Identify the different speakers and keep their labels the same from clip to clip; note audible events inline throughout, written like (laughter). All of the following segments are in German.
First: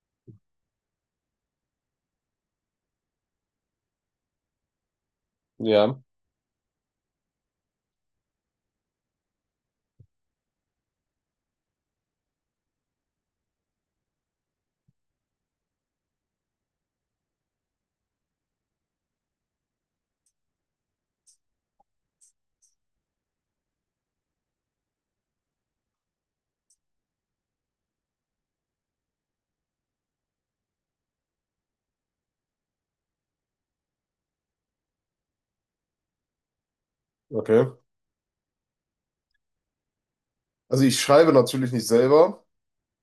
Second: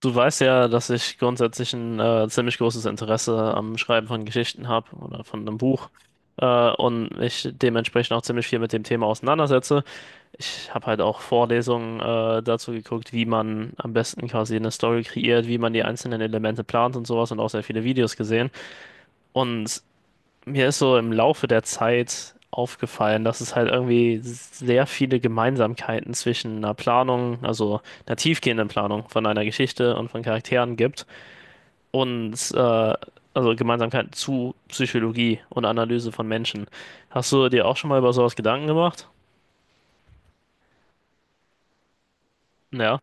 Speaker 1: Du weißt ja, dass ich grundsätzlich ein ziemlich großes Interesse am Schreiben von Geschichten habe oder von einem Buch
Speaker 2: Ja,
Speaker 1: äh, und mich dementsprechend auch ziemlich viel mit dem Thema auseinandersetze. Ich habe halt auch Vorlesungen dazu geguckt, wie man am besten quasi eine Story kreiert, wie man die einzelnen Elemente plant und sowas, und auch sehr viele Videos gesehen. Und mir ist so im Laufe der Zeit aufgefallen, dass es halt irgendwie sehr viele Gemeinsamkeiten zwischen einer Planung, also einer tiefgehenden Planung von einer Geschichte und von Charakteren gibt und äh, also Gemeinsamkeiten zu Psychologie und Analyse von Menschen. Hast du dir
Speaker 2: okay.
Speaker 1: auch schon mal über sowas Gedanken gemacht?
Speaker 2: Also ich schreibe natürlich nicht selber.
Speaker 1: Ja,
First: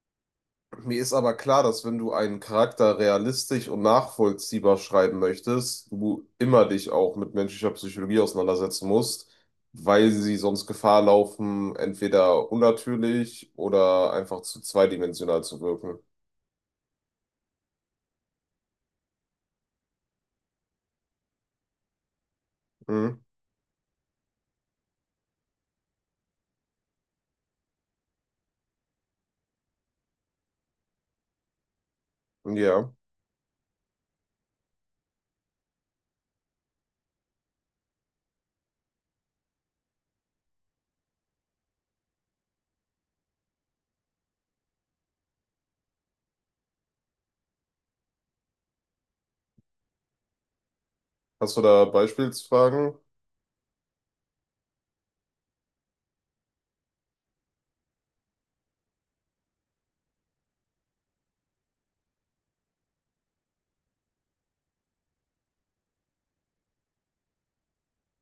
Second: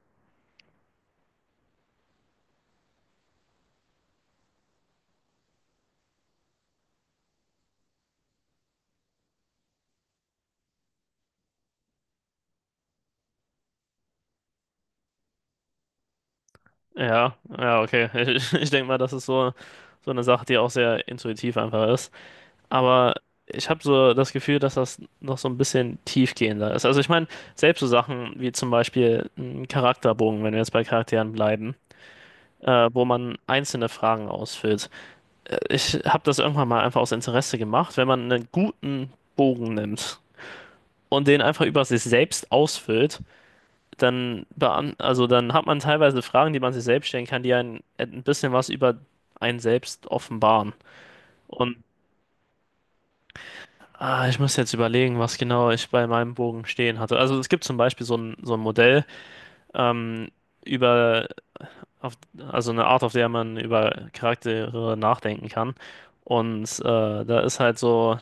Speaker 2: Mir ist aber klar, dass wenn du einen Charakter realistisch und nachvollziehbar schreiben möchtest, du immer dich auch mit menschlicher Psychologie auseinandersetzen musst, weil sie sonst Gefahr laufen, entweder unnatürlich oder einfach zu zweidimensional zu wirken.
Speaker 1: ja, ja, okay. (laughs) Ich denke mal, das ist so, so eine Sache, die auch sehr intuitiv einfach ist. Aber
Speaker 2: Mhm.
Speaker 1: ich habe so das Gefühl, dass das noch so ein bisschen tiefgehender ist. Also ich meine, selbst so Sachen wie zum Beispiel ein Charakterbogen, wenn wir jetzt bei Charakteren bleiben,
Speaker 2: Ja.
Speaker 1: wo man einzelne Fragen ausfüllt. Ich habe das irgendwann mal einfach aus Interesse gemacht: wenn man einen guten Bogen nimmt und den einfach über sich selbst ausfüllt, dann, beant also dann hat man teilweise Fragen, die man sich selbst stellen kann, die einen ein bisschen was über einen selbst offenbaren.
Speaker 2: Hast du
Speaker 1: Und
Speaker 2: da Beispielsfragen?
Speaker 1: ich muss jetzt überlegen, was genau ich bei meinem Bogen stehen hatte. Also es gibt zum Beispiel so ein Modell ähm, über, auf, also eine Art, auf der man über Charaktere nachdenken kann. Und da ist halt so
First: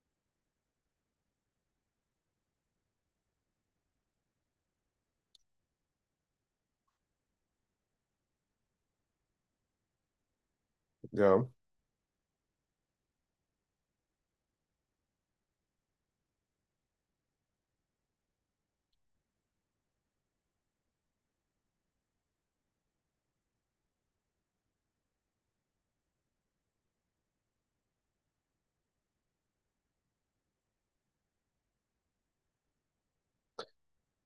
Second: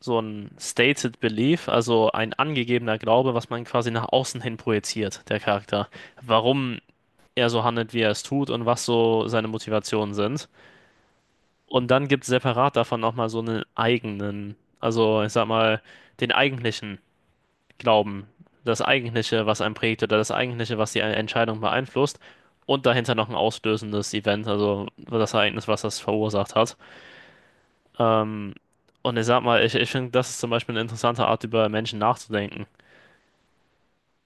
Speaker 1: so ein stated belief, also ein angegebener Glaube, was man quasi nach außen hin projiziert, der Charakter. Warum er so handelt, wie er es tut, und was so seine Motivationen sind.
Speaker 2: Ja.
Speaker 1: Und dann gibt es separat davon nochmal so einen eigenen, also ich sag mal, den eigentlichen Glauben, das eigentliche, was einen prägt, oder das eigentliche, was die Entscheidung beeinflusst. Und dahinter noch ein auslösendes Event, also das Ereignis, was das verursacht hat. Ähm, und ich sag mal, ich finde, das ist zum Beispiel eine interessante Art, über Menschen nachzudenken.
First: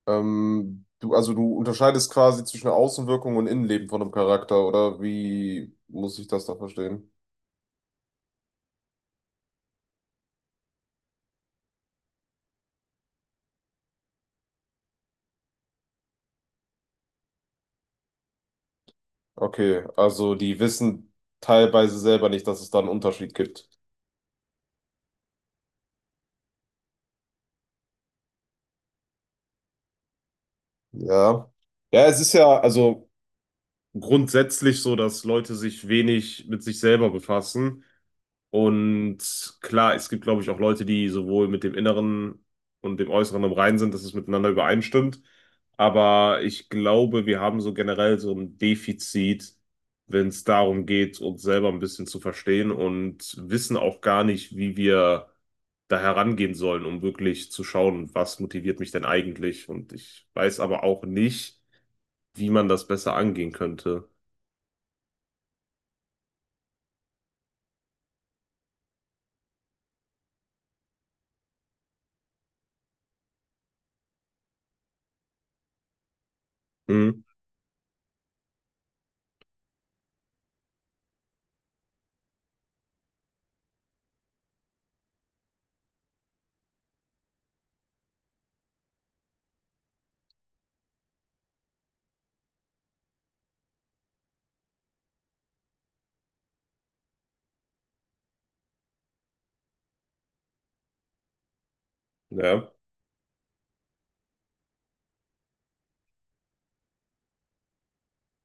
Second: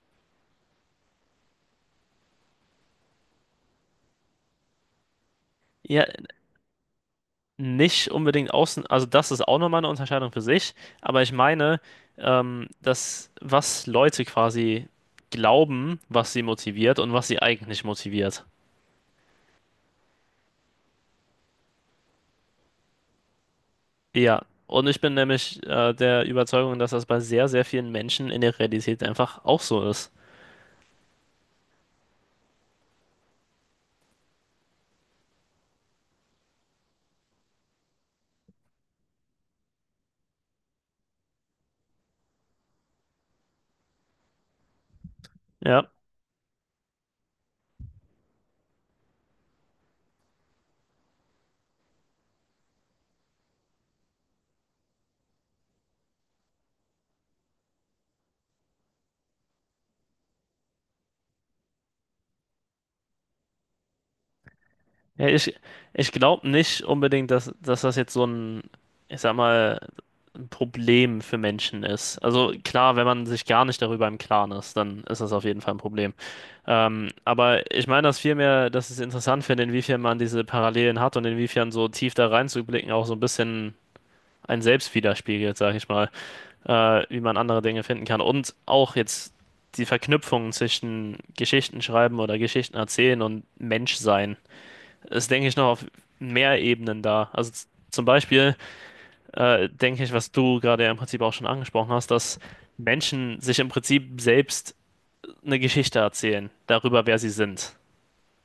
Speaker 2: Also du unterscheidest quasi zwischen Außenwirkung und Innenleben von einem Charakter, oder wie
Speaker 1: Ja,
Speaker 2: muss ich das da verstehen?
Speaker 1: nicht unbedingt außen, also das ist auch nochmal eine Unterscheidung für sich, aber ich meine, dass, was Leute quasi glauben, was sie motiviert, und was sie eigentlich motiviert.
Speaker 2: Okay, also die wissen teilweise selber nicht, dass es da einen Unterschied gibt.
Speaker 1: Ja, und ich bin nämlich der Überzeugung, dass das bei sehr, sehr vielen Menschen in der Realität einfach auch so ist.
Speaker 2: Ja. Ja, es ist ja also grundsätzlich so, dass Leute sich wenig mit sich selber befassen. Und klar, es gibt, glaube ich, auch Leute, die sowohl mit dem Inneren und dem Äußeren im Reinen sind, dass es miteinander übereinstimmt.
Speaker 1: Ja,
Speaker 2: Aber ich glaube, wir haben so generell so ein Defizit, wenn es darum geht, uns selber ein bisschen zu verstehen und wissen auch gar nicht, wie wir da herangehen sollen, um wirklich zu schauen, was motiviert mich denn eigentlich. Und ich weiß aber auch nicht, wie man das besser angehen könnte.
Speaker 1: ja, ich glaube nicht unbedingt, dass das jetzt so ein, ich sag mal, Problem für Menschen ist. Also klar, wenn man sich gar nicht darüber im Klaren ist, dann ist das auf jeden Fall ein Problem. Ähm,
Speaker 2: Hm.
Speaker 1: aber ich meine das vielmehr, dass ich es interessant finde, inwiefern man diese Parallelen hat, und inwiefern so tief da reinzublicken auch so ein bisschen ein Selbst widerspiegelt, sage ich mal, wie man andere Dinge finden kann. Und auch jetzt die Verknüpfungen zwischen Geschichten schreiben oder Geschichten erzählen und Menschsein ist, denke ich, noch auf mehr Ebenen da. Also zum Beispiel denke ich, was du gerade ja im Prinzip auch schon angesprochen hast, dass
Speaker 2: Ja.
Speaker 1: Menschen sich im Prinzip selbst eine Geschichte erzählen darüber, wer sie sind.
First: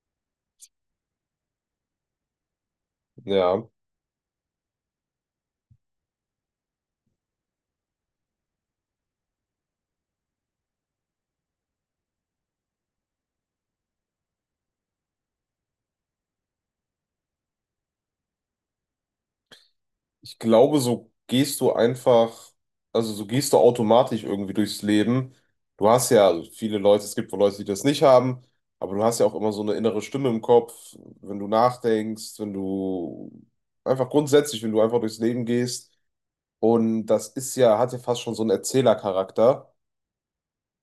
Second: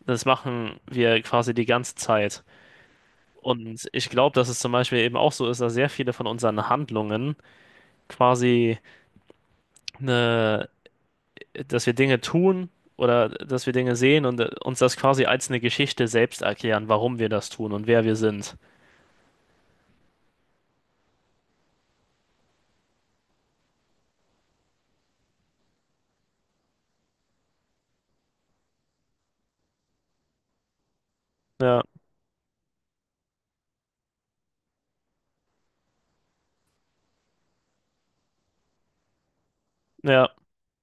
Speaker 1: Das machen wir quasi die ganze Zeit.
Speaker 2: Ja.
Speaker 1: Und ich glaube, dass es zum Beispiel eben auch so ist, dass sehr viele von unseren Handlungen quasi eine, dass wir Dinge tun oder dass wir Dinge sehen und uns das quasi als eine Geschichte selbst erklären, warum wir das tun und wer wir sind.
Speaker 2: Ich glaube, so gehst du einfach, also so gehst du automatisch irgendwie durchs Leben. Du hast ja, also viele Leute, es gibt wohl Leute, die das nicht haben, aber du hast ja auch immer so eine innere Stimme im Kopf, wenn du
Speaker 1: Ja,
Speaker 2: nachdenkst, wenn du einfach grundsätzlich, wenn du einfach durchs Leben gehst. Und das ist ja, hat ja fast schon so einen Erzählercharakter.
Speaker 1: ja,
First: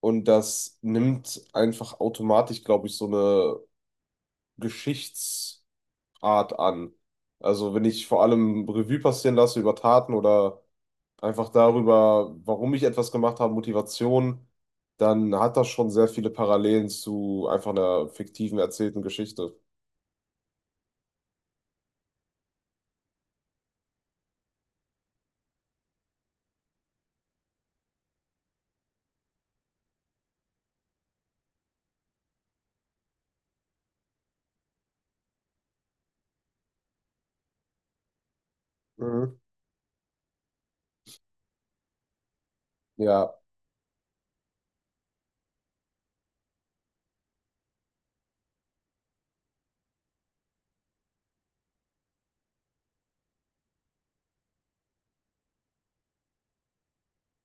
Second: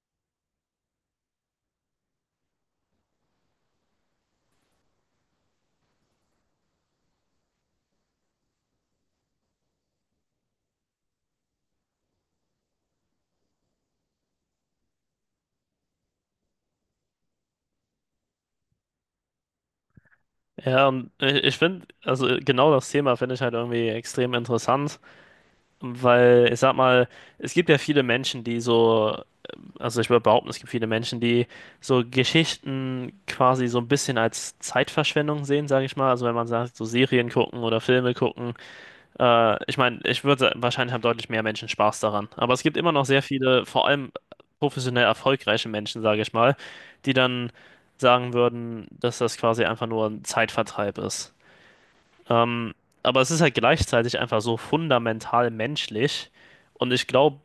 Speaker 2: Und das nimmt einfach automatisch, glaube ich, so eine Geschichtsart an. Also wenn ich vor allem Revue passieren lasse über Taten oder einfach darüber, warum ich etwas gemacht habe, Motivation, dann hat das schon sehr viele Parallelen zu einfach einer fiktiven erzählten Geschichte.
Speaker 1: ja, und ich finde, also genau das Thema finde ich halt irgendwie extrem interessant. Weil, ich sag mal, es gibt ja viele Menschen, die so, also ich würde behaupten, es gibt viele Menschen, die so Geschichten quasi so ein bisschen als Zeitverschwendung sehen, sage ich mal. Also wenn man sagt, so Serien gucken oder Filme gucken.
Speaker 2: Mhm.
Speaker 1: Ich meine, ich würde wahrscheinlich haben deutlich mehr Menschen Spaß daran. Aber es gibt immer noch sehr
Speaker 2: Ja,
Speaker 1: viele, vor allem professionell erfolgreiche Menschen, sage ich mal, die dann sagen würden, dass das quasi einfach nur ein Zeitvertreib ist. Ähm, aber es ist halt gleichzeitig einfach so fundamental menschlich. Und ich glaube,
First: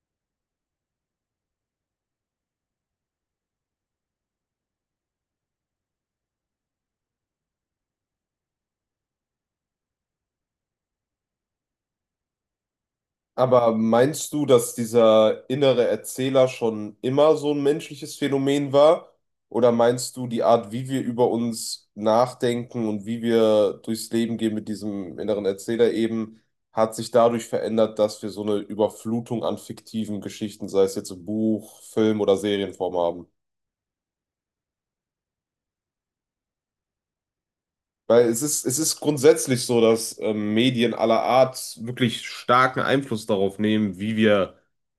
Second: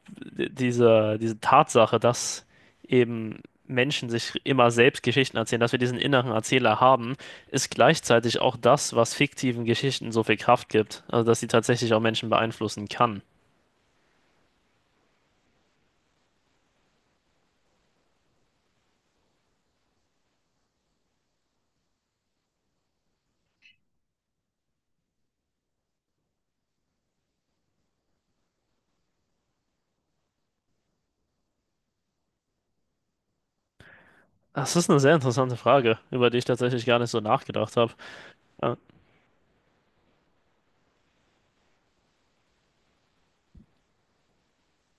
Speaker 1: diese Tatsache, dass eben Menschen sich immer selbst Geschichten erzählen, dass wir diesen inneren Erzähler haben, ist gleichzeitig auch das, was fiktiven Geschichten so viel Kraft gibt. Also, dass sie tatsächlich auch Menschen beeinflussen kann.
Speaker 2: aber meinst du, dass dieser innere Erzähler schon immer so ein menschliches Phänomen war? Oder meinst du, die Art, wie wir über uns nachdenken und wie wir durchs Leben gehen mit diesem inneren Erzähler eben, hat sich dadurch verändert, dass wir so eine Überflutung an fiktiven Geschichten, sei es jetzt im Buch, Film oder Serienform haben?
Speaker 1: Das ist eine sehr interessante Frage, über die ich tatsächlich gar nicht so nachgedacht habe.
Speaker 2: Weil es ist grundsätzlich so, dass Medien aller Art wirklich starken Einfluss darauf nehmen, wie wir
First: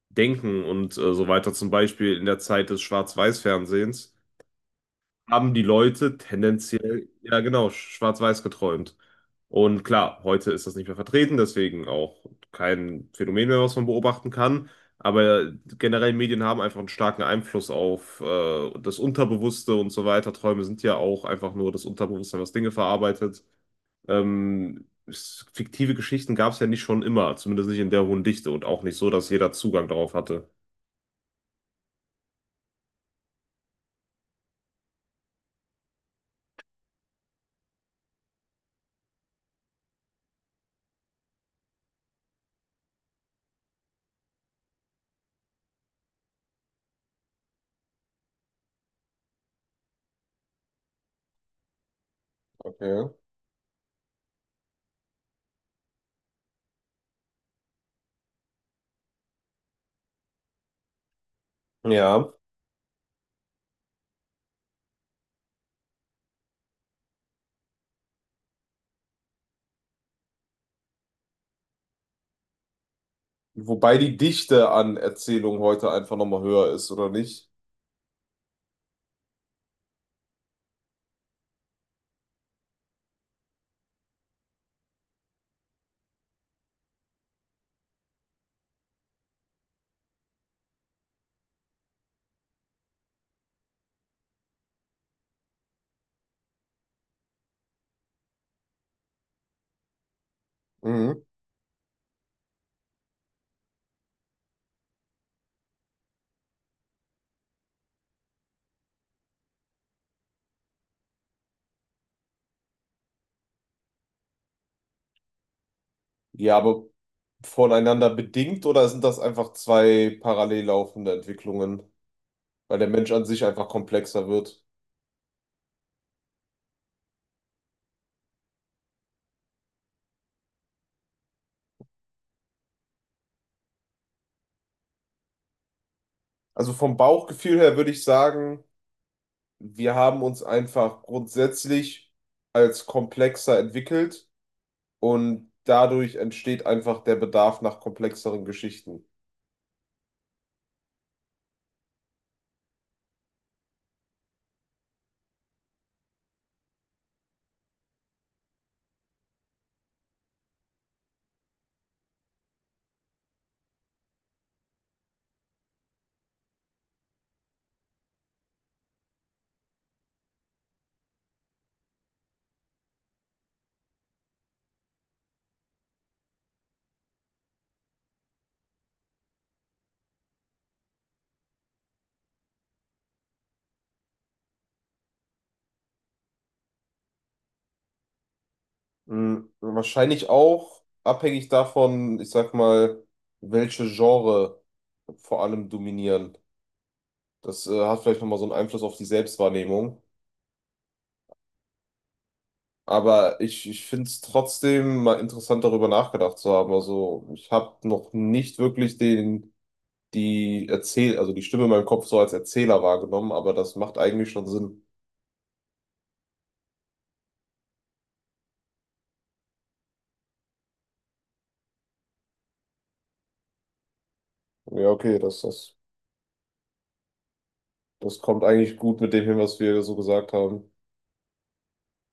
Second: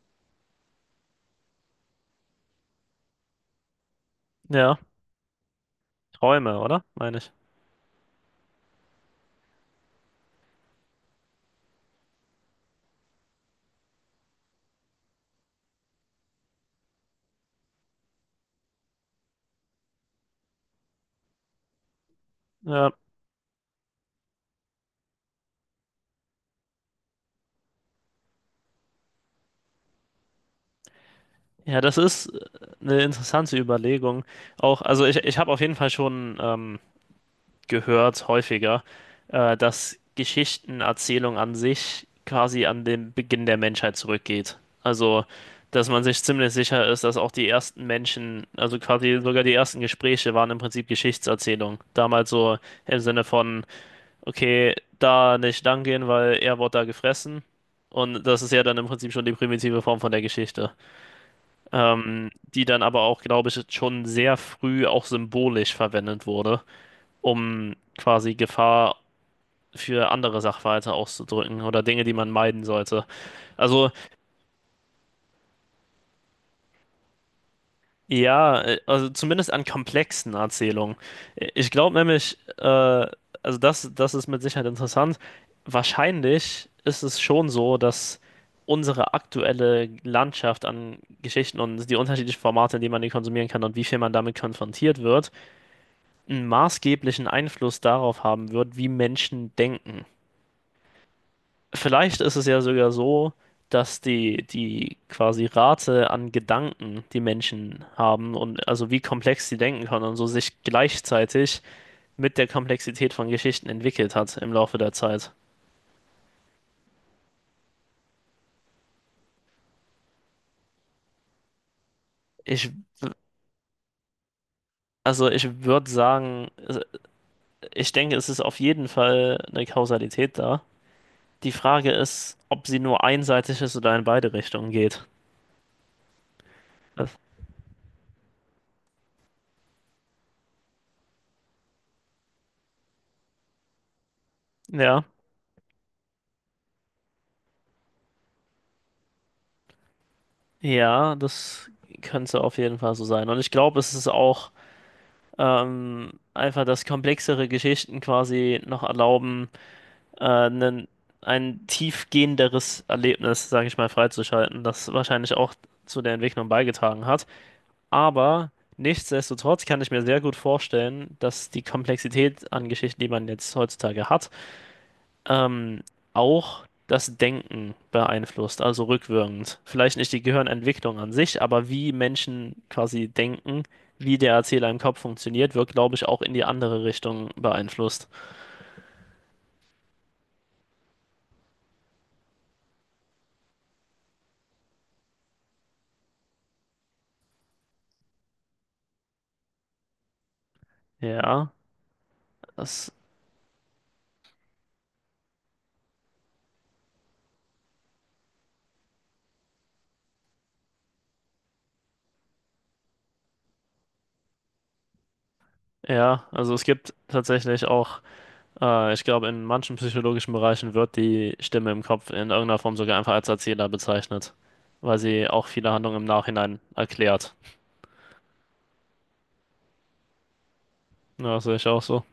Speaker 2: denken und so weiter. Zum Beispiel in der Zeit des Schwarz-Weiß-Fernsehens
Speaker 1: Ja,
Speaker 2: haben die Leute
Speaker 1: Träume, oder?
Speaker 2: tendenziell,
Speaker 1: Meine ich.
Speaker 2: ja genau, schwarz-weiß geträumt. Und klar, heute ist das nicht mehr vertreten, deswegen auch kein Phänomen mehr, was man beobachten kann. Aber generell Medien haben einfach einen starken Einfluss auf das Unterbewusste und so weiter. Träume sind ja auch einfach nur das Unterbewusstsein, was Dinge
Speaker 1: Ja.
Speaker 2: verarbeitet. Fiktive Geschichten gab es ja nicht schon immer, zumindest nicht in der hohen Dichte und auch nicht so, dass jeder Zugang darauf hatte.
Speaker 1: Ja, das ist eine interessante Überlegung. Auch, also ich habe auf jeden Fall schon gehört, häufiger, dass Geschichtenerzählung an sich quasi an den Beginn der Menschheit zurückgeht. Also, dass man sich ziemlich sicher ist, dass auch die ersten Menschen, also quasi sogar die ersten Gespräche waren im Prinzip Geschichtserzählung. Damals so im
Speaker 2: Okay.
Speaker 1: Sinne von, okay, da nicht lang gehen, weil er wurde da gefressen. Und das ist ja dann im Prinzip schon die primitive Form von der Geschichte,
Speaker 2: Ja.
Speaker 1: die dann aber auch, glaube ich, schon sehr früh auch symbolisch verwendet wurde, um quasi Gefahr für andere Sachverhalte auszudrücken oder Dinge, die man meiden sollte. Also
Speaker 2: Wobei die Dichte an Erzählungen heute einfach nochmal höher ist, oder nicht?
Speaker 1: ja, also zumindest an komplexen Erzählungen. Ich glaube nämlich, also das ist mit Sicherheit interessant. Wahrscheinlich ist es schon so, dass unsere aktuelle Landschaft an Geschichten und die unterschiedlichen Formate, in denen man die konsumieren kann und wie viel man damit konfrontiert wird, einen maßgeblichen Einfluss darauf haben wird, wie Menschen denken.
Speaker 2: Mhm.
Speaker 1: Vielleicht ist es ja sogar so, dass die quasi Rate an Gedanken, die Menschen haben und also wie komplex sie denken können und so, sich gleichzeitig mit der Komplexität von Geschichten entwickelt hat im Laufe der Zeit.
Speaker 2: Ja, aber voneinander bedingt oder sind das einfach zwei parallel laufende Entwicklungen?
Speaker 1: Ich,
Speaker 2: Weil der Mensch an sich einfach komplexer wird.
Speaker 1: also ich würde sagen, also ich denke, es ist auf jeden Fall eine Kausalität da. Die Frage ist, ob sie nur einseitig ist oder in beide Richtungen geht.
Speaker 2: Also vom Bauchgefühl her würde ich sagen, wir haben uns einfach grundsätzlich als komplexer entwickelt.
Speaker 1: Ja.
Speaker 2: Und dadurch entsteht einfach der Bedarf nach komplexeren Geschichten.
Speaker 1: Ja, das könnte auf jeden Fall so sein. Und ich glaube, es ist auch einfach, dass komplexere Geschichten quasi noch erlauben, äh, nen- ein tiefgehenderes Erlebnis, sage ich mal, freizuschalten, das wahrscheinlich auch zu der Entwicklung beigetragen hat. Aber nichtsdestotrotz kann ich mir sehr gut vorstellen, dass die Komplexität an Geschichten, die man jetzt heutzutage hat, ähm, auch das Denken beeinflusst, also rückwirkend. Vielleicht nicht die Gehirnentwicklung an sich, aber wie Menschen quasi denken, wie der Erzähler im Kopf funktioniert, wird, glaube ich, auch in die andere Richtung beeinflusst.
Speaker 2: Mhm. Wahrscheinlich auch abhängig davon, ich sag mal, welche Genre vor allem dominieren. Das hat vielleicht nochmal so einen Einfluss auf die Selbstwahrnehmung.
Speaker 1: Ja, das,
Speaker 2: Aber ich finde es trotzdem mal interessant, darüber nachgedacht zu haben. Also ich habe noch nicht wirklich also die Stimme in meinem Kopf so als Erzähler wahrgenommen, aber das macht eigentlich schon Sinn.
Speaker 1: ja, also es gibt tatsächlich auch, ich glaube, in manchen psychologischen Bereichen wird die Stimme im Kopf in irgendeiner Form sogar einfach als Erzähler bezeichnet,
Speaker 2: Ja,
Speaker 1: weil
Speaker 2: okay,
Speaker 1: sie auch viele
Speaker 2: das
Speaker 1: Handlungen im Nachhinein erklärt.
Speaker 2: Das kommt eigentlich gut mit dem hin, was wir so gesagt haben.
Speaker 1: Ja, das sehe ich auch so.